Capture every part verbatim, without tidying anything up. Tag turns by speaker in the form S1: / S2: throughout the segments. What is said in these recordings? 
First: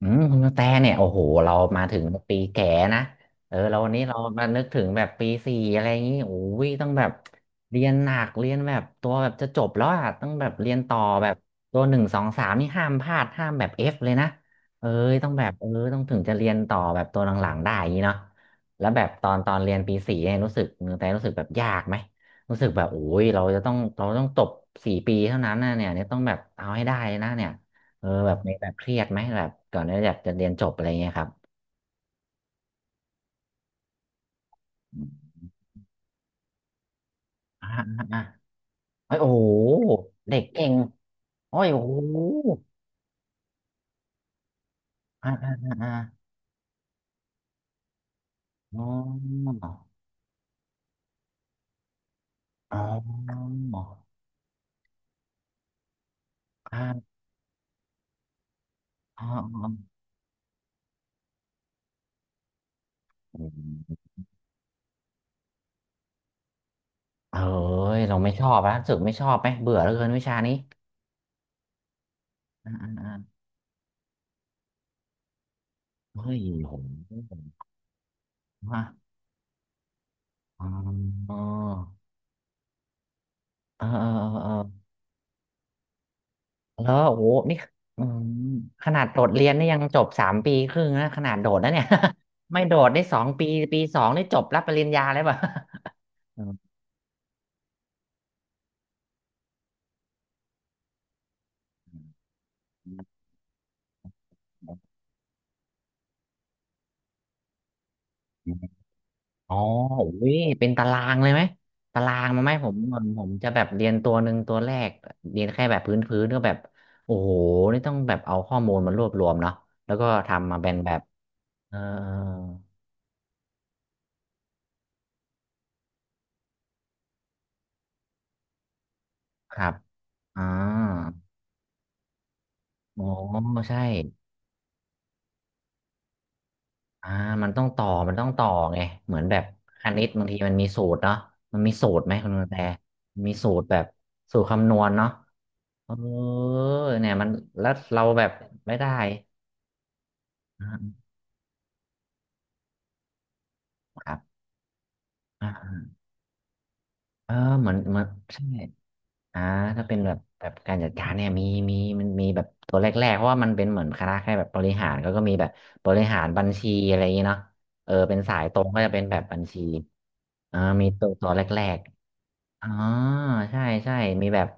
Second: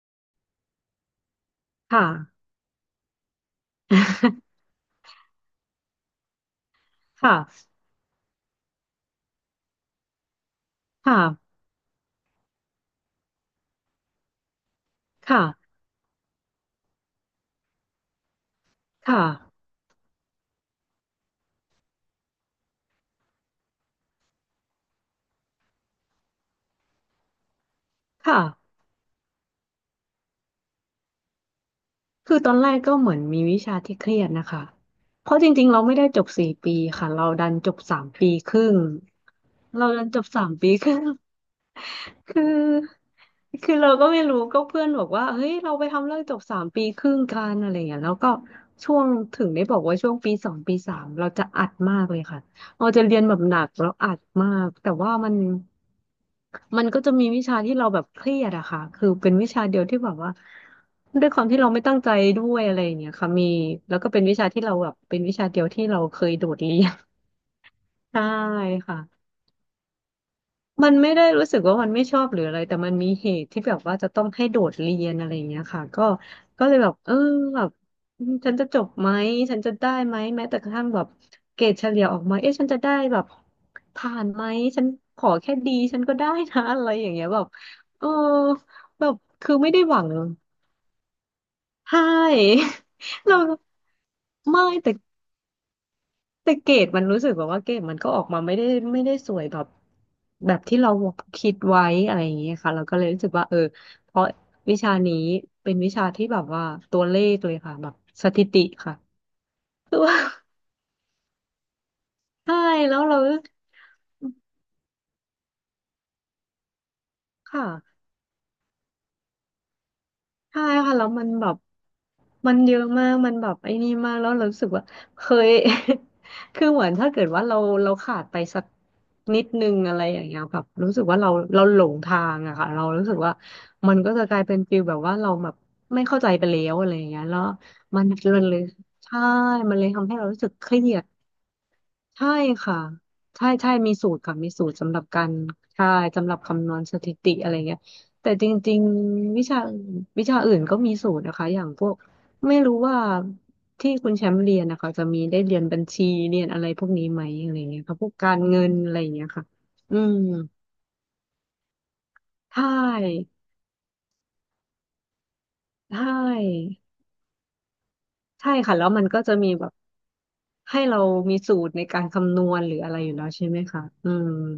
S1: อืมคุณกระแตเนี่ยโอ้โหเรามาถึง
S2: ค่ะ
S1: ปีแก่นะเออเราวันนี้เรามา นึกถึงแบบปีสี่อะไรอย่างนี้โอ้ยต้องแบบ
S2: ค่ะ
S1: เรียนหนักเรียนแบบตัวแบบจะจบแล้วอ่ะต้องแบบเรียนต่อ
S2: ค่ะ
S1: แบบตัวหนึ่งสองสามนี่ห้ามพลาดห้ามแบบเอฟเลยนะเอ้ยต้องแบบเออ
S2: ค่ะ
S1: ต้องถึงจะเรียนต่อแบบตัวหลังๆได้อย่างนี้เนาะแล้วแบบตอนตอ
S2: ค่ะ
S1: นเรียนปีสี่เนี่ยรู้สึกคุณกระแตรู้สึกแบบยากไหมรู้สึกแบบโอ้ยเราจะต้องเราต้องจบสี่ปีเท่านั้นนะเนี่ยเนี่ยต้องแบบเอาให้ได้เลยนะเนี่ย เออแบบ
S2: ค่ะ
S1: มีแบบเครียดไหมแบบก่อนที่อยากจะเรียนจบอะไรเงี้ยครับ
S2: คือตอนแรกก็เหมือนมีวิชาที่เครียดนะคะ
S1: อม
S2: เพราะจริงๆเราไม่ได้จบสี่ปีค่ะ เราดัน
S1: อ่า
S2: จบสา
S1: อ่า
S2: ม
S1: อ่า
S2: ปีครึ่ง
S1: เฮ้ยโอ้โห
S2: เราดันจบ
S1: เด็ก
S2: สาม
S1: เก่
S2: ปี
S1: ง
S2: ครึ่ง
S1: โอ้ยโอ้โห
S2: คือคือเราก็ไม่รู้ก็เพื่อนบอกว่า
S1: อ่า
S2: เฮ้
S1: อ่า
S2: ย
S1: อ่า
S2: เราไป
S1: อา
S2: ทำเรื่องจบสามปีครึ่งกันอะไรอย่างเงี้ยแล้วก็
S1: อ๋อ
S2: ช่วงถึงได้
S1: อ๋อ
S2: บอกว่าช่วงปีสองปีสามเราจะอัดมากเลยค่ะเราจะเรียนแบบ
S1: อ
S2: หนักเราอัดมากแต่ว่ามันมันก็จะ
S1: ่า
S2: มีวิชาที่เราแบบเครียดอะค่ะคือ
S1: อ๋อ
S2: เป็นวิ
S1: อ๋อ
S2: ชาเดียวที่แบบว่าด้วยความที่เราไม่ตั้งใจด้วยอะไรอย่างเงี้ยค่ะมี
S1: อื
S2: แล้ว
S1: ม
S2: ก็เป็นวิชาที่เราแบบเป็นวิชาเดียวที่เราเคยโดดเรียน
S1: เอ้ย เรา
S2: ใช่
S1: ไม่ชอบแล้วรู้สึ
S2: ค่ะ
S1: กไม่ชอบไหมเบื่อเหลือเกินวิชานี้
S2: มันไม่ได้รู้สึกว่ามันไม่ชอบหรืออะไร
S1: อ่า
S2: แต่
S1: อ่า
S2: มันมี
S1: อ่า
S2: เหตุที่แบบว่าจะต้องให้โดดเรียนอะไรอย่างเงี้ยค่ะก็
S1: เฮ้ย
S2: ก็
S1: โห
S2: เลยแบบเออแบบอืมฉันจะจ
S1: ฮะ
S2: บไหมฉันจะได้ไหมแม้แต่กระทั่งแบบ
S1: อ๋อ
S2: เกรดเฉลี่ยออกมาเอ๊ะฉันจะได้แบบ
S1: เออเออ
S2: ผ่านไหม
S1: เออ
S2: ฉันขอแค่ดีฉันก็ได้นะอะ
S1: แล้
S2: ไร
S1: ว
S2: อย่าง
S1: โอ้
S2: เงี้
S1: โห
S2: ยแบบ
S1: นี่อื
S2: เออ
S1: มขนา
S2: แบ
S1: ด
S2: บ
S1: โดดเรียน
S2: คือ
S1: นี่
S2: ไม่
S1: ยั
S2: ได้
S1: ง
S2: ห
S1: จ
S2: วั
S1: บ
S2: ง
S1: สามปีครึ่งนะขนาดโดดนะเนี่ย
S2: ใช
S1: ไม่
S2: ่
S1: โดดได้สอ ง
S2: เรา
S1: ปีปีสองนี่จบรับ
S2: ไม่
S1: ปริญ
S2: แต่
S1: ญาเลยป่ะ อื
S2: แต่
S1: ม
S2: เกรดมันรู้สึกแบบว่าเกรดมันก็ออกมาไม่ได้ไม่ได้สวยแบบแบบที่เราคิดไว้อะไรอย่างเงี้ยค่ะเราก็เลยรู้สึกว่าเออเพราะวิชานี้เป็นวิชาที่แบบว่าตัวเลขเลยค่ะแบบสถิติค่ะ
S1: อ๋อ
S2: คือว่า
S1: อุ้ยเป็นตารางเลยไหมตารางมา ไหม
S2: ใช่
S1: ผมผ
S2: แล้ว
S1: ม
S2: เรา
S1: ผมจะแบบเรียนตัวหนึ่งตัวแรกเรียนแค่แบบพื้นพื้นก็แบบโอ้โห
S2: ค่ะ
S1: นี่ต้องแบบเอาข้อมูลมารวบรวมเนาะแล้วก็ทำมา
S2: ใช่
S1: เป็นแบ
S2: ค่ะ
S1: บ
S2: แล้วมันแบบ
S1: เออ
S2: มันเยอะมากมันแบบไอ้นี่มากแล้วเรารู้สึกว่าเคย คือเหมือนถ้าเกิดว่าเราเราขาดไปสักนิด
S1: ค
S2: นึ
S1: รับ
S2: งอะไรอย่างเงี้ย
S1: อ่า
S2: แบบรู้สึกว่าเราเราหลงทางอะค่ะเรา
S1: โอ้
S2: รู้สึกว่า
S1: ใช่
S2: มันก็จะกลายเป็นฟีลแบบว่าเราแบบไม่เข้าใจไปแล้วอะไรอย่า
S1: อ่า
S2: งเงี้ยแล้ว
S1: มันต้องต่อ
S2: มัน
S1: มันต้องต่อ
S2: เลย
S1: ไงเหมื
S2: ใช่
S1: อนแบบ
S2: มัน
S1: ค
S2: เลย
S1: ณิ
S2: ทำ
S1: ต
S2: ให้
S1: บา
S2: เรา
S1: งที
S2: รู้สึ
S1: มั
S2: ก
S1: นมี
S2: เครี
S1: สูต
S2: ย
S1: ร
S2: ด
S1: เนาะมันมีสูตรไหมคุ
S2: ใช่
S1: ณแต
S2: ค่ะ
S1: มี
S2: ใช่
S1: สูตร
S2: ใช่
S1: แบบ
S2: มีสูตรค่ะ
S1: สูตร
S2: มีสู
S1: คำน
S2: ตร
S1: วณ
S2: สำหรับ
S1: เนาะ
S2: การใช่
S1: เออ
S2: สำหรับคำนวณส
S1: เนี่
S2: ถิ
S1: ยมัน
S2: ติอะไร
S1: แล้ว
S2: เงี้ย
S1: เราแบ
S2: แต่
S1: บ
S2: จ
S1: ไม่
S2: ริง
S1: ได้
S2: ๆวิชาวิชาอื่น
S1: อ่า
S2: ก็มีสูตรนะคะอย่างพวกไม่รู้ว่าที่
S1: ค
S2: คุณ
S1: รั
S2: แชมป์
S1: บ
S2: เรียนนะคะจะมีได้เรียนบัญ
S1: อ่า
S2: ชีเรียนอะไรพวกนี้ไหม
S1: เออ
S2: อะไร
S1: เหมือน
S2: เงี้ย
S1: เห
S2: ค่ะ
S1: มือ
S2: พ
S1: น
S2: วกการ
S1: ใช่
S2: เงินอะไรเงี้ย
S1: อ่า
S2: ค่ะ
S1: ถ้าเป็
S2: อื
S1: นแบ
S2: ม
S1: บแบบการจัดการเนี่ยมีมีมันมีแบบ
S2: ใช่
S1: ตัวแรกๆเพราะว่ามันเป็นเหมือนคณะแค่แบบบริหารก็ก็มีแบบบ
S2: ใช
S1: ริหารบัญ
S2: ่
S1: ชีอะไรอย่างเงี้เนาะเออเป็นสาย
S2: ใช่
S1: ตรง
S2: ค่ะ
S1: ก็
S2: แล้ว
S1: จะเป็
S2: มั
S1: น
S2: น
S1: แบ
S2: ก็
S1: บ
S2: จะ
S1: บัญ
S2: มี
S1: ชี
S2: แบบ
S1: อ่า
S2: ให้
S1: มี
S2: เรา
S1: ตัวตัว
S2: มี
S1: แร
S2: สูตร
S1: ก
S2: ในการคำนวณ
S1: อ๋อ
S2: หรืออะไรอยู่แล้วใช่ไหม
S1: ใช่
S2: คะ
S1: ใช่
S2: อื
S1: มี
S2: ม
S1: แบบ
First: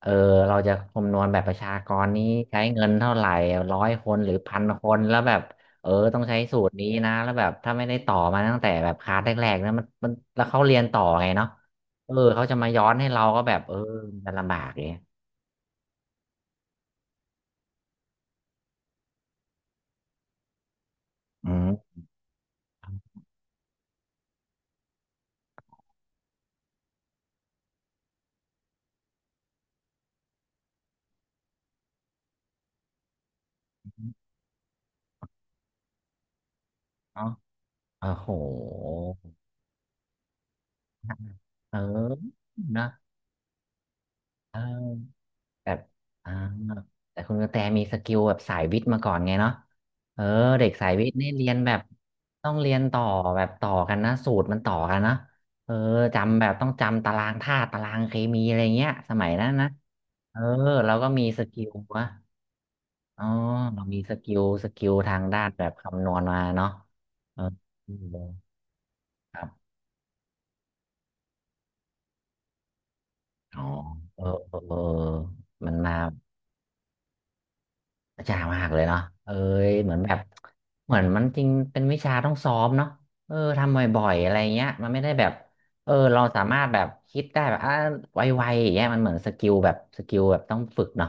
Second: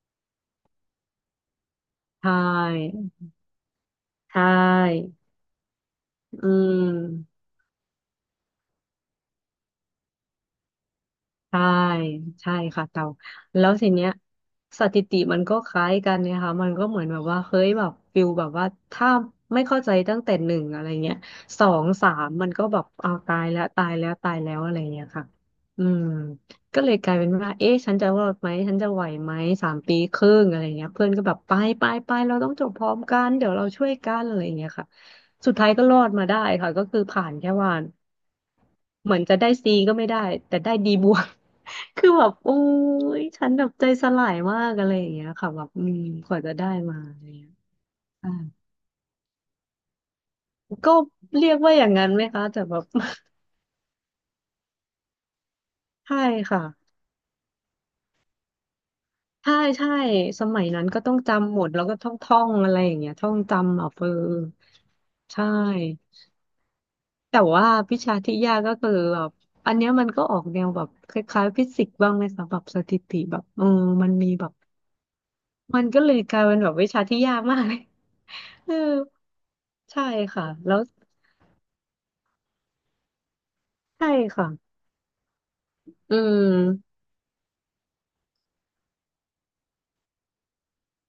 S1: เออเราจะคำนวณแบบประชากรนี้
S2: ใช
S1: ใช้เงิน
S2: ่
S1: เท่าไหร่ร้อยคนหรื
S2: ใช
S1: อพันคน
S2: ่
S1: แล้วแบบเออต้องใช้
S2: อื
S1: สูตรนี้นะแล้ว
S2: ม
S1: แบบถ้าไม่ได้ต่อมาตั้งแต่แบบคลาสแรกๆนะมันมันแล้วเขาเรียนต่อไงเนาะ
S2: ใช่
S1: เออเขา
S2: ใช่
S1: จะมาย้อ
S2: ค่ะ
S1: น
S2: เตา
S1: ให้เราก็แบบ
S2: แล้ว
S1: เออ
S2: ทีเนี้ย
S1: มันลำบากเล
S2: ส
S1: ย
S2: ถิติมันก็คล้ายกันเนี่ยค่ะมันก็เหมือนแบบว่าเฮ้ยแบบฟิลแบบว่าถ้าไม่เข้าใจตั้งแต่หนึ่งอะไรเงี้ย
S1: อื
S2: สอง
S1: ม
S2: สามมันก็แบบเอาตายแล้วตายแล้วตายแล้วอะไรเงี้ยค่ะอืมก็เลยกลายเป็นว่าเอ๊ะฉันจะรอดไหมฉันจะไหวไหมสามปีครึ่งอะไรเงี้ยเพื่อนก็แบบไปไปไปเราต้องจบพร้อมกันเดี๋ยวเราช่วยกันอะไรเงี้ยค่ะสุดท้ายก็รอดมาได้ค่ะก็คือผ่า
S1: เนาะ
S2: นแค่วัน
S1: โอ้โห
S2: เหมือนจะได้ C ก็ไม่ได้แต่ได้ D บวก
S1: เอ
S2: คือแบบ
S1: อ
S2: โอ้
S1: นะ
S2: ยฉันแบบใจสลาย
S1: เออ
S2: มากอะไรอย่างเงี้ยค่ะแบ
S1: แบ
S2: บ
S1: บ
S2: อืม
S1: อ่า
S2: กว่าจะได้มาอะ
S1: แต่
S2: ไร
S1: คุณก
S2: เงี้
S1: ระ
S2: ย
S1: แตมีสกิล
S2: อ่า
S1: แบบสายวิทย์มาก่อนไงเนาะเออเด็กสา
S2: ก็
S1: ยวิทย์นี่เรี
S2: เรี
S1: ย
S2: ย
S1: น
S2: ก
S1: แบ
S2: ว่า
S1: บ
S2: อย่างนั้นไหมคะ
S1: ต้อง
S2: แต่
S1: เรี
S2: แบ
S1: ยน
S2: บ
S1: ต่อแบบต่อกันนะสูตรมันต่อกันนะเออ
S2: ใช่
S1: จำแบบ
S2: ค่ะ
S1: ต้องจำตารางธาตุตารางเคมีอะไรเงี้ยสมัยนั้น
S2: ใช่
S1: นะ
S2: ใช่
S1: เออ
S2: สมัยนั้น
S1: เรา
S2: ก็
S1: ก็
S2: ต้อง
S1: มีส
S2: จำห
S1: กิ
S2: มด
S1: ล
S2: แล้วก็
S1: วะ
S2: ท่องท่องอะไรอย่างเงี้ย
S1: อ๋อ
S2: ท่องจำ
S1: เรา
S2: เอา
S1: มี
S2: เออ
S1: สกิลสกิลทางด้า
S2: ใช่
S1: นแบบคำนวณมาเนาะ
S2: แต่
S1: เออ
S2: ว่าวิชาที่ยากก็คือแบบ
S1: ครับ
S2: อันเนี้ยมันก็ออกแนวแบบคล้ายๆฟิสิกส์บ้างไหมคะแบบสถิติแบบ
S1: อ๋
S2: เอ
S1: อ
S2: อมัน
S1: เออ
S2: มีแบ
S1: เอ
S2: บ
S1: อเออมัน
S2: มัน
S1: มา
S2: ก็เลยกลายเป็นแบบวิชาที่ยากมากเลย
S1: จ้ามา ก
S2: เออ
S1: เลยเนาะเอ้ยเหมือน
S2: ใช่
S1: แบบ
S2: ค่ะแล้ว
S1: เหมือนมันจริง เป็นวิชาต้องซ้อมเนาะเออ ทำบ่อ
S2: ใช่
S1: ยๆอะไร
S2: ค่ะ
S1: เงี้ยมันไม่ได้แบบเออ
S2: อื
S1: เราสามารถแบบ
S2: ม
S1: คิดได้แบบอ่ะไวๆอย่างเงี้ยมันเหมือนสกิลแบบสกิลแบบต้องฝึกเนาะ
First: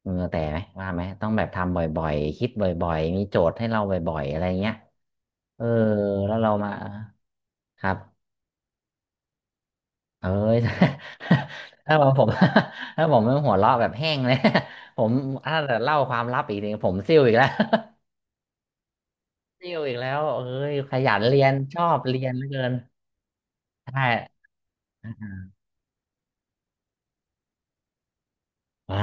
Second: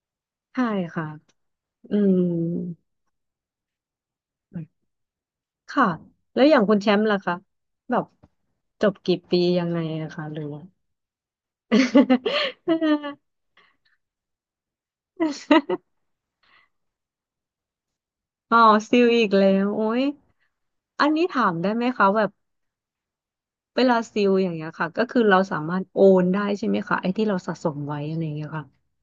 S1: เออแต่ไหม
S2: ใช่
S1: ว่าไหม
S2: ค่ะ
S1: ต้องแบบทำบ
S2: อื
S1: ่อย
S2: ม
S1: ๆ คิดบ่อยๆมีโจทย์ให้เราบ่อยๆ อะไรเงี้ยเออ
S2: ค่ะ
S1: แล้ว
S2: แล้ว
S1: เรา
S2: อย่าง
S1: มา
S2: คุณแชมป์ล่ะคะ
S1: ครั
S2: แบบ
S1: บ
S2: จบกี่ปียังไงอะคะ
S1: เอ้
S2: หรือ
S1: ย
S2: ว่า
S1: ถ้าบอกผม ถ้าผมไม่หัวเราะแบบแห้งเลย ผมถ้า เล่าความลับอีกทีผมซิ่วอีกแล้ว
S2: อ๋อซิลอีกแล้ว
S1: ติว
S2: โอ้
S1: อีก
S2: ย
S1: แล้วเอ้ยข
S2: อัน
S1: ยัน
S2: นี้
S1: เรี
S2: ถา
S1: ย
S2: ม
S1: น
S2: ได้
S1: ช
S2: ไห
S1: อ
S2: ม
S1: บ
S2: คะ
S1: เรี
S2: แบ
S1: ย
S2: บ
S1: นเหลือเกิน
S2: เวลา
S1: ใช่
S2: ซิลอย่างเงี้ยค่ะก็คือเราสามารถโอนได้ใช่ไหมคะไอ้ที่เราสะสมไว้อะไรอย่างเงี้ยค่ะ
S1: อ่า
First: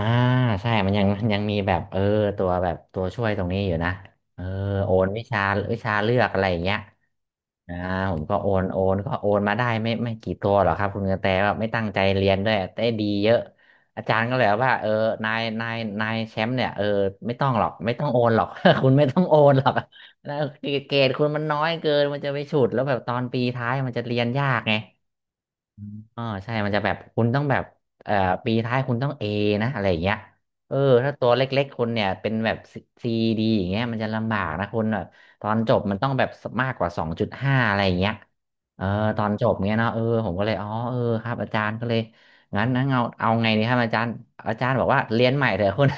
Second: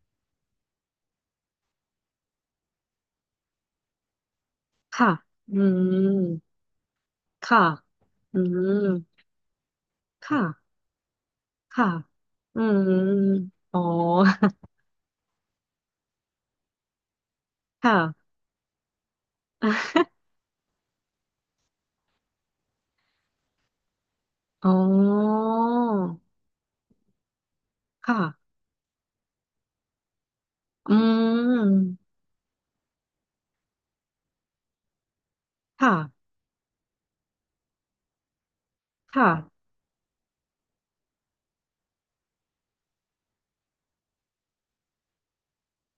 S1: ใช่มันยังมันยังมีแบบเออตัวแบบตัวช่วยตรงนี้อยู่นะเออโอน
S2: ค่ะ
S1: วิชา
S2: อื
S1: วิชาเลือกอะ
S2: ม
S1: ไรอย่างเงี้ย
S2: ค่ะ
S1: อ่าผมก็
S2: อื
S1: โอนโอ
S2: ม
S1: นก็โอนมาได้ไม่ไม่กี่
S2: ค่ะ
S1: ตัวหรอกครับคุณกระแตแบบไม่ตั้ง
S2: ค่ะ
S1: ใจเรียนด้วย
S2: อื
S1: แต่
S2: ม
S1: ดีเยอะ
S2: อ๋อ
S1: อาจารย์ก็เลยว่าเออนายนายนายแชมป์เนี่ยเออไม่ต้องหรอกไม่
S2: ค่ะ
S1: ต้องโอนหรอก คุณไม่ต้องโอนหรอก นะ เกรดคุณมันน้อยเกินมันจะไปฉุดแล้วแบบตอนปีท้ายมันจะเรียนยาก
S2: อ๋อ
S1: ไง อ๋อใช่มันจะแบบคุณต้องแบบเอ่อปี
S2: ค่ะ
S1: ท้ายคุณต้องเอนะอะไรอย่างเงี้ยเออ
S2: อื
S1: ถ้าตัวเล็กๆคุณ
S2: ม
S1: เนี่ยเป็นแบบซีดีอย่างเงี้ยมันจะลำบากนะคุณแบบตอนจบ
S2: ค่ะ
S1: มันต้องแบบมากกว่าสองจุดห้าอะไรอย่างเงี้ยเออตอ
S2: ค่ะ
S1: นจบเงี้ยเนาะเออผมก็เลยอ๋อเออครับอาจารย์ก็เลยงั้นงั้นเอาเอาไงดีครับอาจารย์อาจารย์บอกว่าเรียนใหม่เถอะคุณ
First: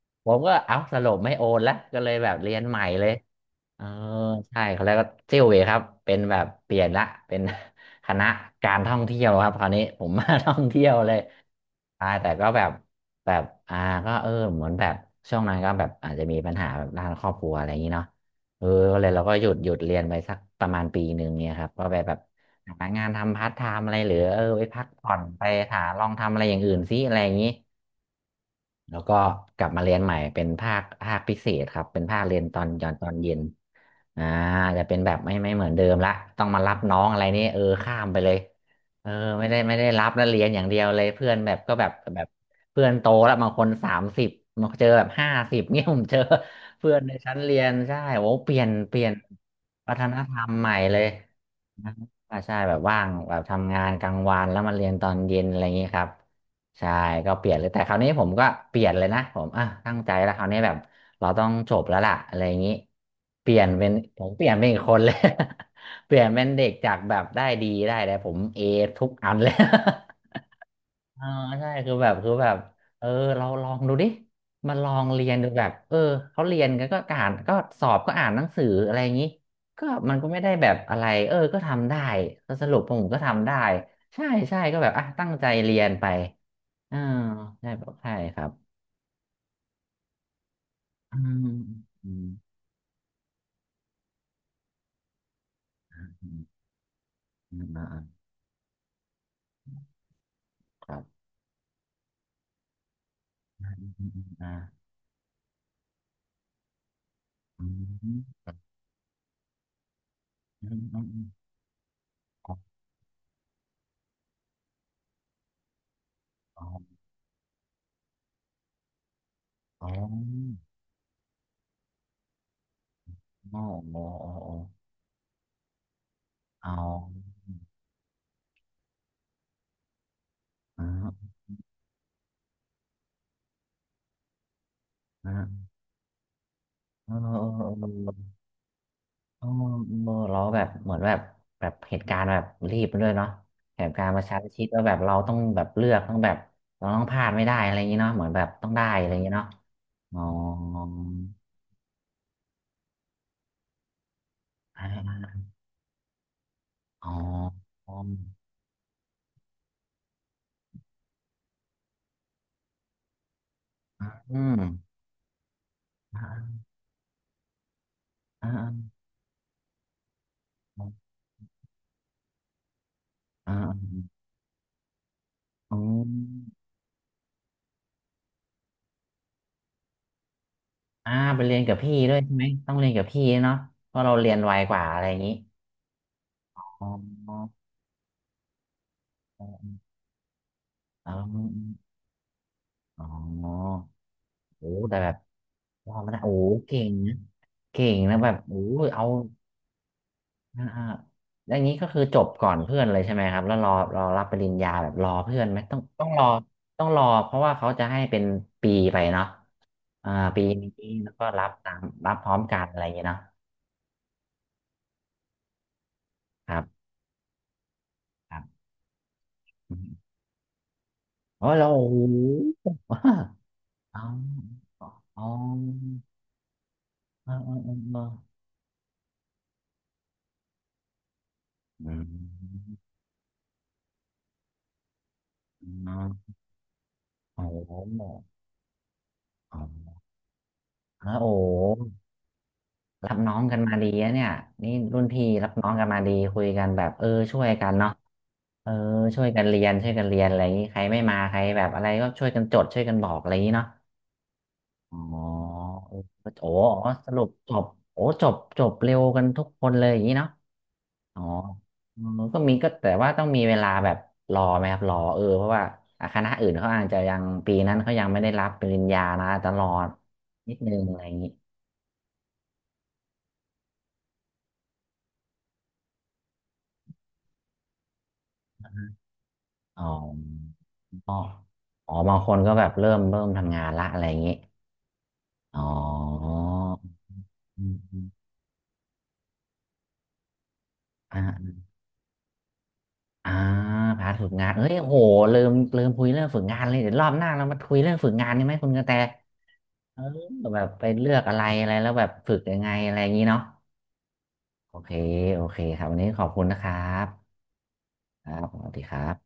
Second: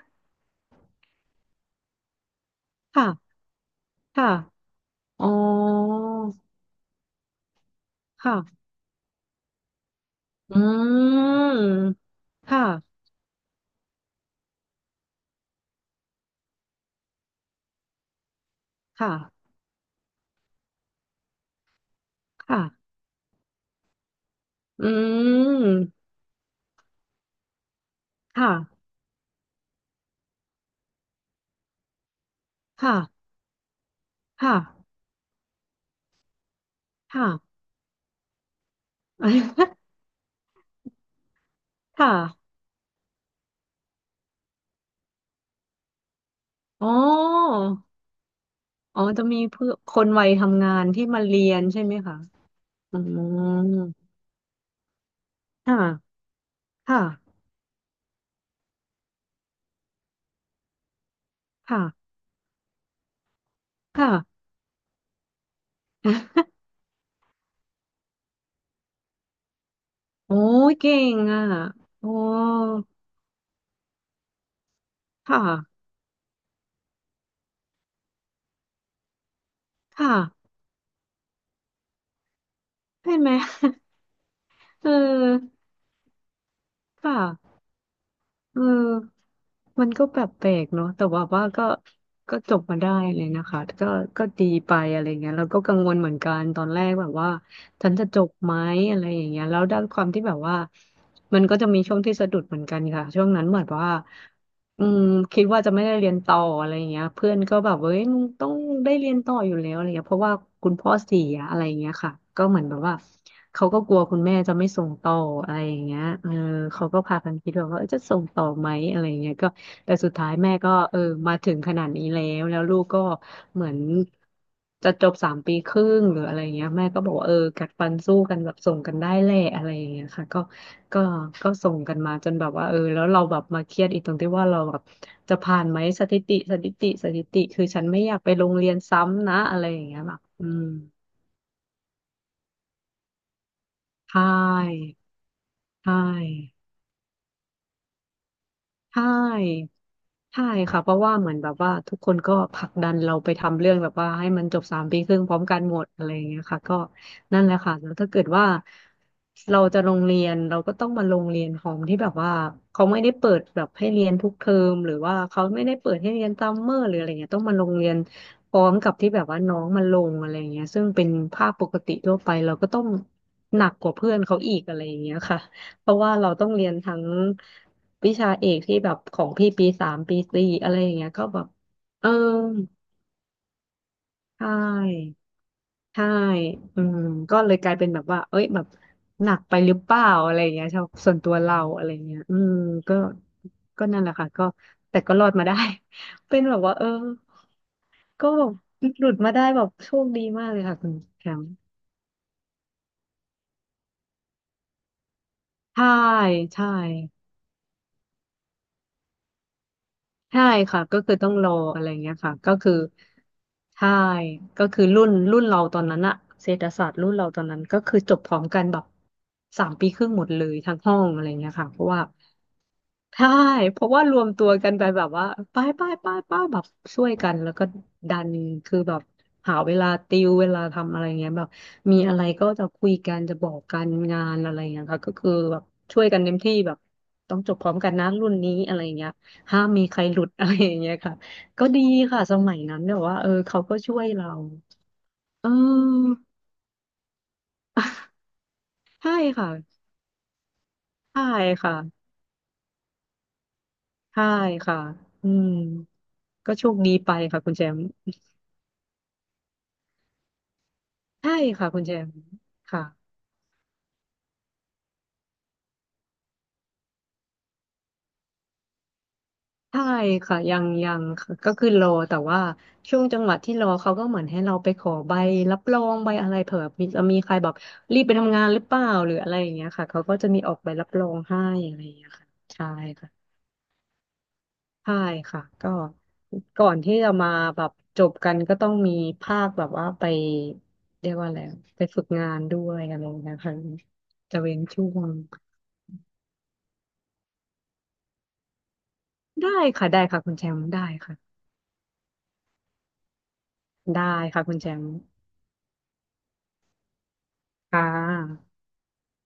S1: ผ มก็เอาสรุปไม่โอนแล้วก็เลยแบบเรียนใหม่เลย
S2: ค่ะ
S1: เออ
S2: ค่ะ
S1: ใช่เขาแล้วก็
S2: อ๋อ
S1: เซิ่ยวเหวยครับเป็นแบบเปลี่ยนละเป็น คณะ
S2: ค่ะ
S1: การท่องเที่ยวครับคราวนี้ผมมา ท่อ
S2: อื
S1: งเที่ยวเลย
S2: ม
S1: ใช่แต่ก็แบ
S2: ค่ะ
S1: บแบบอ่าก็เออเหมือนแบบช่วงนั้นก็แบบอาจจะมีปัญหาแบบด้านครอบครัวอะไรอย่างนี้เนาะเออก็
S2: ค
S1: เลยเราก็หยุ
S2: ่ะ
S1: ดหยุดเรียนไปสักประมาณปีหนึ่งเนี่ยครับก็ไปแบบ
S2: ค่ะ
S1: หางานทำพาร์ทไทม์อะไรหรือเออไปพั
S2: อื
S1: กผ่อนไปหาล
S2: ม
S1: องทำอะไรอย่างอื่นซิอะไรอย่างนี้
S2: ค่ะ
S1: แล้วก็กลับมาเรียนใหม่เป็นภาคภาคพิเศษครับเป็นภาคเรียนตอนตอนตอน
S2: ค่ะ
S1: เย็น อ่า
S2: ค่ะ
S1: จะเป็นแบบไม่ไม่เหมือนเดิมละต้องมารับน้องอะไร
S2: ค่ะ
S1: นี่เออข้ามไปเลยเออไม่ได้ไม่ได้รั บแล้วเรียนอย่างเดียวเลยเพื่อนแบบก็แบบ
S2: ค่ะ
S1: แบบเพื่อนโตแล้วบางคนสามสิบมางคนเจอแบบห้าสิบ เนี่ยผมเจอ
S2: อ๋อ
S1: เพื่อนในชั้นเรียนใช่โอ้เปลี่ยนเป
S2: อ๋อ
S1: ลี่ยน
S2: จะมีเพื่อค
S1: วัฒ
S2: น
S1: น
S2: วัย
S1: ธรรม
S2: ทำ
S1: ให
S2: งา
S1: ม่
S2: น
S1: เล
S2: ที่
S1: ย
S2: มาเรียนใช่
S1: นะ
S2: ไหมคะ
S1: ใช่แบบ
S2: อื
S1: ว่างแบบทำ
S2: ม
S1: งานกลางวันแล้วมาเรียนตอนเย็นอะไรอย่างนี้ครับ
S2: ค่ะ
S1: ใช่
S2: ค่ะ
S1: ก็เปลี่ยนเลยแต่คราวนี้ผมก็เปลี่ยนเลยนะผมอ่ะตั้งใจแล้วคราวนี้แบบเราต้องจ
S2: ค่ะ
S1: บแล้วล่ะอะไรอย่างนี้เปลี่ยนเป็น
S2: ค่ะ
S1: ผมเปลี่ยนเป็นอีกคนเลย เปลี่ยนเป็น เด็กจากแบบได้ดีได้แต่ผมเอทุกอันเลย
S2: โอ้ยเก่ง
S1: เออ
S2: อ่ะ
S1: ใช่คือแบ
S2: โอ้
S1: บคือแบบเออเราลองดูดิมาลองเรี
S2: ค
S1: ยนดูแบบ
S2: ่ะ
S1: เออเขาเรียนกันก็อ่านก็สอบก็อ่านหนังสืออะไรอย่างนี้ก็
S2: ค่ะ
S1: มันก็ไม่ได้แบบอะไรเออก็ทำได้ก็สรุปผม
S2: เป็
S1: ก็
S2: นไหม
S1: ทำได้ใช่ใช่ก็
S2: เอ
S1: แบ
S2: อ
S1: บอ่ะตั้งใจเรียนไป อ่า
S2: ค่ะ
S1: ใช่แบบใช่ครับ
S2: เออมันก็แบบแปลกเนาะแต่
S1: อื
S2: ว่าว่า
S1: ม
S2: ก็
S1: อืม
S2: ก็จบมาได้เลยนะคะก็ก็ดีไปอะไรเงี้ยเราก็กังวลเหมือน
S1: อื
S2: กั
S1: ม
S2: นตอนแรกแบบว่า
S1: อืม
S2: ฉัน
S1: อ่า
S2: จะจบไหมอะไรอย่างเงี้ยแล้วด้านความที่แบบว่า
S1: ครับ
S2: มันก็จะมีช่วงที่สะดุดเหมือนกันค่ะช่วงนั้นเหมือ
S1: อ
S2: นว่า
S1: มอ่า
S2: อืมคิดว่าจะไม่ได้เรียนต่ออะไรอย่างเงี้ยเพื่อนก็
S1: อื
S2: แบบเอ้ย
S1: ม
S2: มึงต้องได้เรียนต่ออยู่แล้วอะไรเงี้ยเพราะว่า
S1: อื
S2: คุณ
S1: ม
S2: พ่อ
S1: อื
S2: เสี
S1: ม
S2: ยอะไรอย่างเงี้ยค่ะก็
S1: อ๋
S2: เหมือน
S1: อ
S2: แบบว่าเขาก็กลัวคุณแม่จะไม่ส่งต่ออะไรอย่างเงี้ยเออเขาก็พากันคิดแบบว่าเอ้ยจะส่งต่อไหมอะไรอย่างเงี้ยก็
S1: อ๋
S2: แต่สุดท้ายแม่
S1: อ
S2: ก็เออมาถึงขนาดนี้แล้วแล้วลูกก็
S1: อ๋อ
S2: เหมือน
S1: อ๋อ
S2: จะจบสามปีครึ่งหรืออะไรเงี้
S1: อ๋
S2: ย
S1: ออ๋
S2: แม่ก็บอกว่า
S1: อ
S2: เออกัดฟันสู้กันแบบส่งกันได้แลอะไรเงี้ยค่ะก็ ก็
S1: อ
S2: ก็ส่งกันมาจนแบบว่าเออแล้วเราแบบมาเครียดอีกตรงที่ว่าเราแบบ
S1: ๋อ
S2: จะ
S1: อ๋
S2: ผ่า
S1: อ
S2: นไหมสถิติสถิติส
S1: เออ
S2: ถิติคือฉันไม่อยากไป
S1: เ
S2: โรงเรียนซ้ำนะ
S1: ออ
S2: อะไรอย่างเงี้ยแบบ
S1: เรา
S2: อื
S1: แบ
S2: ม
S1: บเหมือนแบบแบบเหตุการณ์แบบรีบด้วยเนาะเหตุการ
S2: ใช
S1: ณ์ประชันชิดแล้ว
S2: ่
S1: แบบเราต้องแบบเลื
S2: ใช
S1: อกต้องแบบ
S2: ่
S1: เราต้องพลาดไม่ได้อะไรอย่างนี้เนาะเหมือนแบบต้องได้
S2: ใช่
S1: อะไรอย่างนี้เนาะอ๋อ
S2: ใช่ค่ะเพราะว่าเหมือนแบบว่าทุกคนก็ผลักดันเราไปทำเรื่องแบบว่าให้มันจบสามปีครึ่งพร้อมกันหมดอะไรอย่างเงี้ยค่ะก็
S1: อ๋อ
S2: นั่นแหละค่ะแล้
S1: อ
S2: วถ้าเกิดว่าเราจะลงเรียนเราก็ต้องมาลงเรียนของที่แบบว่าเขาไม่ได้เปิดแบบให้
S1: อ
S2: เรียนทุก
S1: อื
S2: เทอ
S1: ม
S2: มหรือว่าเขาไม่ได้เปิดให้เรียนซั
S1: อ่า
S2: มเมอร์หรืออะไรเงี้ยต้องมาลงเรียน
S1: อ
S2: พร้อมกั
S1: ่า
S2: บที่แบบว่าน้องมาลงอะไรเงี้ยซึ่งเป็นภาพปกติทั่วไปเราก็ต้อง
S1: อ
S2: หนักกว่า
S1: ่า
S2: เพื่อนเขาอีกอะไรอย่างเงี้ยค่ะ
S1: อ๋
S2: เพราะว่าเราต้
S1: อ
S2: องเรียนทั้ง วิชาเอกที่แบบของพี่ปีสามปีสี่อะไรอย่างเงี้
S1: อ่า
S2: ยก็แบ
S1: ไป
S2: บ
S1: เรียนกับพี่
S2: เออ
S1: ด้วยใช่ไหม ต้องเรียนกับพี่เนาะเพราะเราเรียน
S2: ใช
S1: ไวกว่าอะไรอ
S2: ่
S1: ย่างนี้
S2: ใช่อื
S1: อ๋อ
S2: มก็เลยกลายเป็นแบบว่าเอ้ยแบบหนัก
S1: อ๋
S2: ไปห
S1: อ
S2: รือเปล่าอะไรอย่างเงี้ยชอบส่วนตัวเราอะไรเงี้ยอืมก็
S1: อ๋อ
S2: ก็นั่นแหละค่ะก็
S1: โอ้แต่
S2: แต่
S1: แบ
S2: ก็
S1: บ
S2: รอดมาได้
S1: ว่ามัน โอ้
S2: เป็นแบบว่า
S1: เก่
S2: เออ
S1: งนะเก่งนะ
S2: ก็
S1: แบบ
S2: แบบ
S1: โอ้
S2: ห
S1: เอา
S2: ลุดมาได้แบบโชคดีมากเล
S1: อ่า
S2: ยค่ะ
S1: อ่า
S2: คุณแชม
S1: แล้
S2: ป์
S1: วอย่างนี้ก็คือจบก่อนเพื่อนเลยใช่ไหมครับแล้วรอรอรับปริญญาแบบรอเพื่อนไหมต้อง
S2: ใช่
S1: ต้องรอ
S2: ใช่
S1: ต้องรอเพราะว่าเขาจะให้เป็นปีไปเนาะอ่าปี
S2: ใช่
S1: นี้
S2: ค่ะก็
S1: แล้
S2: คื
S1: ว
S2: อ
S1: ก็
S2: ต้อง
S1: รั
S2: ร
S1: บ
S2: อ
S1: ตาม
S2: อะไร
S1: รั
S2: เงี้ย
S1: บพร้
S2: ค่ะ
S1: อม
S2: ก็
S1: กัน
S2: คือ
S1: อะไรอย่างเงี้ยเนาะ
S2: ใช่ก็คือรุ่นรุ่นเราตอนนั้นอะเศ
S1: ค
S2: ร
S1: รั
S2: ษฐ
S1: บ
S2: ศาสตร์รุ่นเราตอนนั้นก็คือจบพร้อมกันแบบสาม
S1: อื
S2: ปีค
S1: ม
S2: รึ่งหมดเลยทั้งห้องอะไร
S1: อ๋อ
S2: เงี้ย
S1: เรา
S2: ค่ะเพ
S1: โอ้
S2: ราะ
S1: โห
S2: ว่า ใช่เพราะ
S1: อ๋อ
S2: ว่ารวมตัวกันไป
S1: อ๋อ
S2: แบบ
S1: อ๋อ
S2: ว่าไปไปไปไปแบบช่วยกั
S1: อ๋อ
S2: นแล้
S1: อ๋
S2: ว
S1: อ
S2: ก็
S1: อ๋อ
S2: ดันคือแบบหาเวลาติวเวลาทำอะไรเงี้ยแบบ
S1: อื
S2: มีอะไรก็จะ
S1: ม
S2: คุยกันจะบอกกันงานอะไรเงี้ยค่ะก็คือแบบ
S1: อ๋
S2: ช่วยกันเต็
S1: อ
S2: มที่แบบต้อ
S1: โอ
S2: งจบพร้
S1: โห
S2: อมกันนะรุ่นนี้อะไรเงี้ย
S1: อ๋
S2: ห้ามมี
S1: อ
S2: ใครหลุดอะไรอย่างเงี้ยค่ะ
S1: โอ้โห
S2: ก็ดีค่ะสมัยนั้นแบบ
S1: รั
S2: ว่า
S1: บ
S2: เออ
S1: น้องกั
S2: เขา
S1: นมา
S2: ก็
S1: ดี
S2: ช่วย
S1: อะเนี่
S2: เรา
S1: ยนี่รุ่นพี่
S2: เอ
S1: รับน้องกันมาดี
S2: อ
S1: คุยกันแบบเออช่วยกันเนาะ เออ
S2: ใช่
S1: ช่วยกัน
S2: ค่ะ
S1: เรียนช่วยกันเรียนอะไรอย่างนี้ใครไม่มา
S2: ใช่
S1: ใครแบบ
S2: ค่ะ
S1: อะไรก็ช่วยกันจดช่วยกันบอกอะไรอย่างนี้เนาะ
S2: ใช่ค่ะ
S1: อ๋อ
S2: อืม
S1: เออโอ้
S2: ก็
S1: โห
S2: โชคดี
S1: ส
S2: ไป
S1: รุป
S2: ค่ะ
S1: จ
S2: คุณแช
S1: บ
S2: มป์
S1: โอ้จบจบเร็วกันทุกคนเลยอย่างนี้เนาะ อ๋อ
S2: ใช่ค่ะคุณแจ
S1: อื
S2: ม
S1: มก็มีก็
S2: ค่ะ
S1: แต่ว่าต้องมีเวลาแบบรอไหมครับรอเออเพราะว่าอ่ะคณะอื่นเขาอาจจะยังปีนั้นเขายังไม่ได้รับปริญญานะตลอ
S2: ใช่ค่ะ
S1: อนิ
S2: ยั
S1: ด
S2: ง
S1: นึง
S2: ยั
S1: อะไร
S2: ง
S1: อย่างนี้
S2: ค่ะก็คือรอแต่ว่าช่วงจังหวะที่รอเขาก็เหมือนให้เราไปขอใบรับรองใบอะไรเผื่อมีจะมีใครแบบรีบไปทำงานหรือเปล่าหรืออะไรอย่างเงี้ย
S1: อ๋อ
S2: ค่ะเขาก็จะมีออกใบรับรอ
S1: อ๋อ
S2: งให้อะไรอ
S1: อ๋
S2: ย่า
S1: อ
S2: งเงี้ย
S1: บาง
S2: ค่ะ
S1: คนก็แบ
S2: ใช่
S1: บเริ่มเริ่
S2: ค่ะ
S1: มทำงานละอะไรอย่างนี้
S2: ใช่ค่ะ
S1: อ๋
S2: ก็
S1: อ
S2: ก่อนที่จะมาแบ
S1: อื
S2: บ
S1: มอื
S2: จ
S1: ม
S2: บกันก็ต้องมีภาคแบบว่าไปเรียกว่าอะไร
S1: อ่า
S2: ไปฝึกงานด้วยอะไรอย
S1: อ่า
S2: เงี้ยคะ
S1: พาร์ทฝึก
S2: จะ
S1: งาน
S2: เว้น
S1: เอ้ย
S2: ช่
S1: โห
S2: วง
S1: ลืมลืมคุยเรื่องฝึกงานเลยเดี๋ยวรอบหน้าเรามาคุยเรื่องฝึกงานนี่ไหมคุณกระแต
S2: ได้ค่ะ
S1: เอ
S2: ได้
S1: อ
S2: ค่ะคุณแชม
S1: แบ
S2: ป์
S1: บ
S2: ได้
S1: ไปเลือก
S2: ค่ะ
S1: อะไรอะไรแล้วแบบฝึกยังไงอะไรอย่างนี้เนาะ
S2: ได้ค่ะคุณแช
S1: โอ
S2: ม
S1: เค
S2: ป์
S1: โอเคครับ วันนี้ขอบคุณนะครับ
S2: ค่
S1: ครับ
S2: ะ
S1: สวัสดีครับ